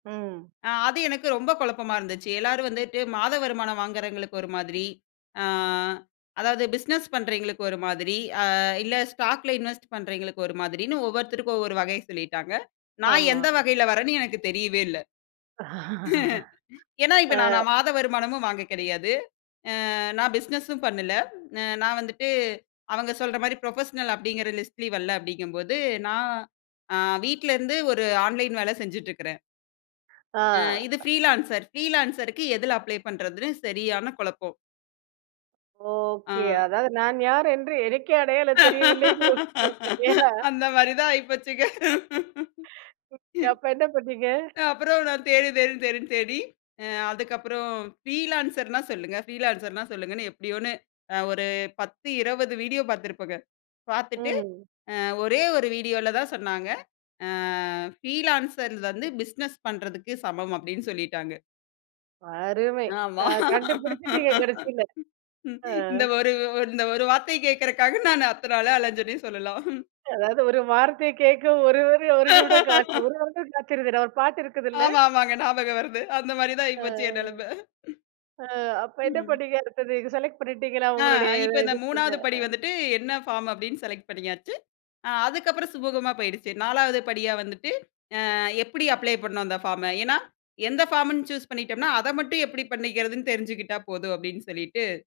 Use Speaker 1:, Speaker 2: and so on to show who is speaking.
Speaker 1: ம்.
Speaker 2: அ. அது எனக்கு ரொம்ப குழப்பமா இருந்துச்சு. எல்லோரும் வந்துட்டு மாத வருமானம் வாங்குறவங்களுக்கு ஒரு மாதிரி. ஆ, அதாவது பிசினஸ் பண்றவங்களுக்கு ஒரு மாதிரி, அ இல்ல ஸ்டாக்ல இன்வெஸ்ட் பண்றவங்களுக்கு ஒரு மாதிரின்னு ஒவ்வொருத்தருக்கும் ஒவ்வொரு வகை சொல்லிட்டாங்க. நான்
Speaker 1: ஆமா.
Speaker 2: எந்த வகையில வர்றேன்னு எனக்கு தெரியவே இல்ல. ஏன்னா, இப்ப
Speaker 1: ஆ,
Speaker 2: நா நான் மாத வருமானமும் வாங்க கிடையாது. அ நான் பிசினஸ்ஸும் பண்ணல. அ நான் வந்துட்டு அவங்க சொல்றமாரி புரொபஷனல் அப்பிடிங்கிற லிஸ்ட்லயும் வல்ல, அப்பிடிங்கம்போது, அ நான் அ வீட்ல இருந்து ஒரு ஆன்லைன் வேலை செஞ்சுட்டு இருக்கறேன்.
Speaker 1: ஆ,
Speaker 2: அ இது ப்ரீலான்சர் ப்ரீலான்சர்க்கு எதில அப்ளை பண்றதுன்னு சரியான குழப்பம்.
Speaker 1: ஓகே.
Speaker 2: ஆ.
Speaker 1: அதாவது, நான் யார் என்று எனக்கே அடையாளம் தெரியவில்லைங்கிறதுக்கு, [unintelligible] ஏன்னா
Speaker 2: அந்தமாரி தான் ஆயிபோச்சுங்க. ம்.
Speaker 1: அப்ப என்ன பண்ணீங்க?
Speaker 2: அப்புறம் நான் தேடு, தேடு தேடுன்னு தேடி அ அதுக்கப்புறம் ஃப்ரீலான்ஸர்னா சொல்லுங்க. ஃப்ரீலான்ஸர்னா சொல்லுங்கன்னு எப்பிடியோன்னு ஒரு 10, 20 வீடியோ பார்த்துருப்பேங்க. பார்த்துட்டு,
Speaker 1: ம்.
Speaker 2: அ ஒரே ஒரு வீடியோல தான் சொன்னாங்க. அ ஃப்ரீலான்ஸர் வந்து பிஸ்னஸ் பண்ணுறதுக்கு சமம் அப்பிடின்னு சொல்லிட்டாங்க.
Speaker 1: அருமை.
Speaker 2: ஆமா
Speaker 1: அ கண்டுபிடிச்சிட்டீங்க கடைசியில. ஆ.
Speaker 2: இந்த ஒரு இந்த ஒரு வார்த்தைய கேக்கறதுக்காக நான் அத்தன அல அலஞ்சன்னே சொல்லலாம்.
Speaker 1: அதாவது, ஒரு வார்த்தை கேட்க ஒரு ஒரு நிமிடம் காத் ஒரு வருடம் காத்து இருந்தேன். ஒரு பாட்டு இருக்குதுல்ல?
Speaker 2: ஆமா, ஆமாங்க. ஞாபகம் வருது. அந்த மாதிரி தான்
Speaker 1: ஆ,
Speaker 2: ஆயிப்போச்சு என் நெலமை.
Speaker 1: ஆ. அப்போ என்ன
Speaker 2: ம்.
Speaker 1: பண்ணீங்க அடுத்தது? நீங்க செலக்ட் பண்ணிட்டீங்களா
Speaker 2: ஆ,
Speaker 1: உங்களுடைய
Speaker 2: இப்ப இந்த 3வது
Speaker 1: [unintelligible]
Speaker 2: படி
Speaker 1: அ.
Speaker 2: வந்துட்டு என்ன ஃபார்ம் அப்பிடின்னு செலக்ட் பண்ணியாச்சு. அ அதுக்கு அப்புறம் சுமூகமா போயிடுச்சு. 4வது படியா வந்துட்டு, அ எப்பிடி அப்ளை பண்ணனும் அந்த ஃபார்ம? ஏன்னா, எந்த ஃபார்ம்ன்னு சூஸ் பண்ணிட்டோம்ன்னா, அத மட்டும் எப்பிடி பண்ணிக்கிறதுன்னு தெரிஞ்சுக்கிட்டா போதும் அப்பிடின்னு சொல்லிட்டு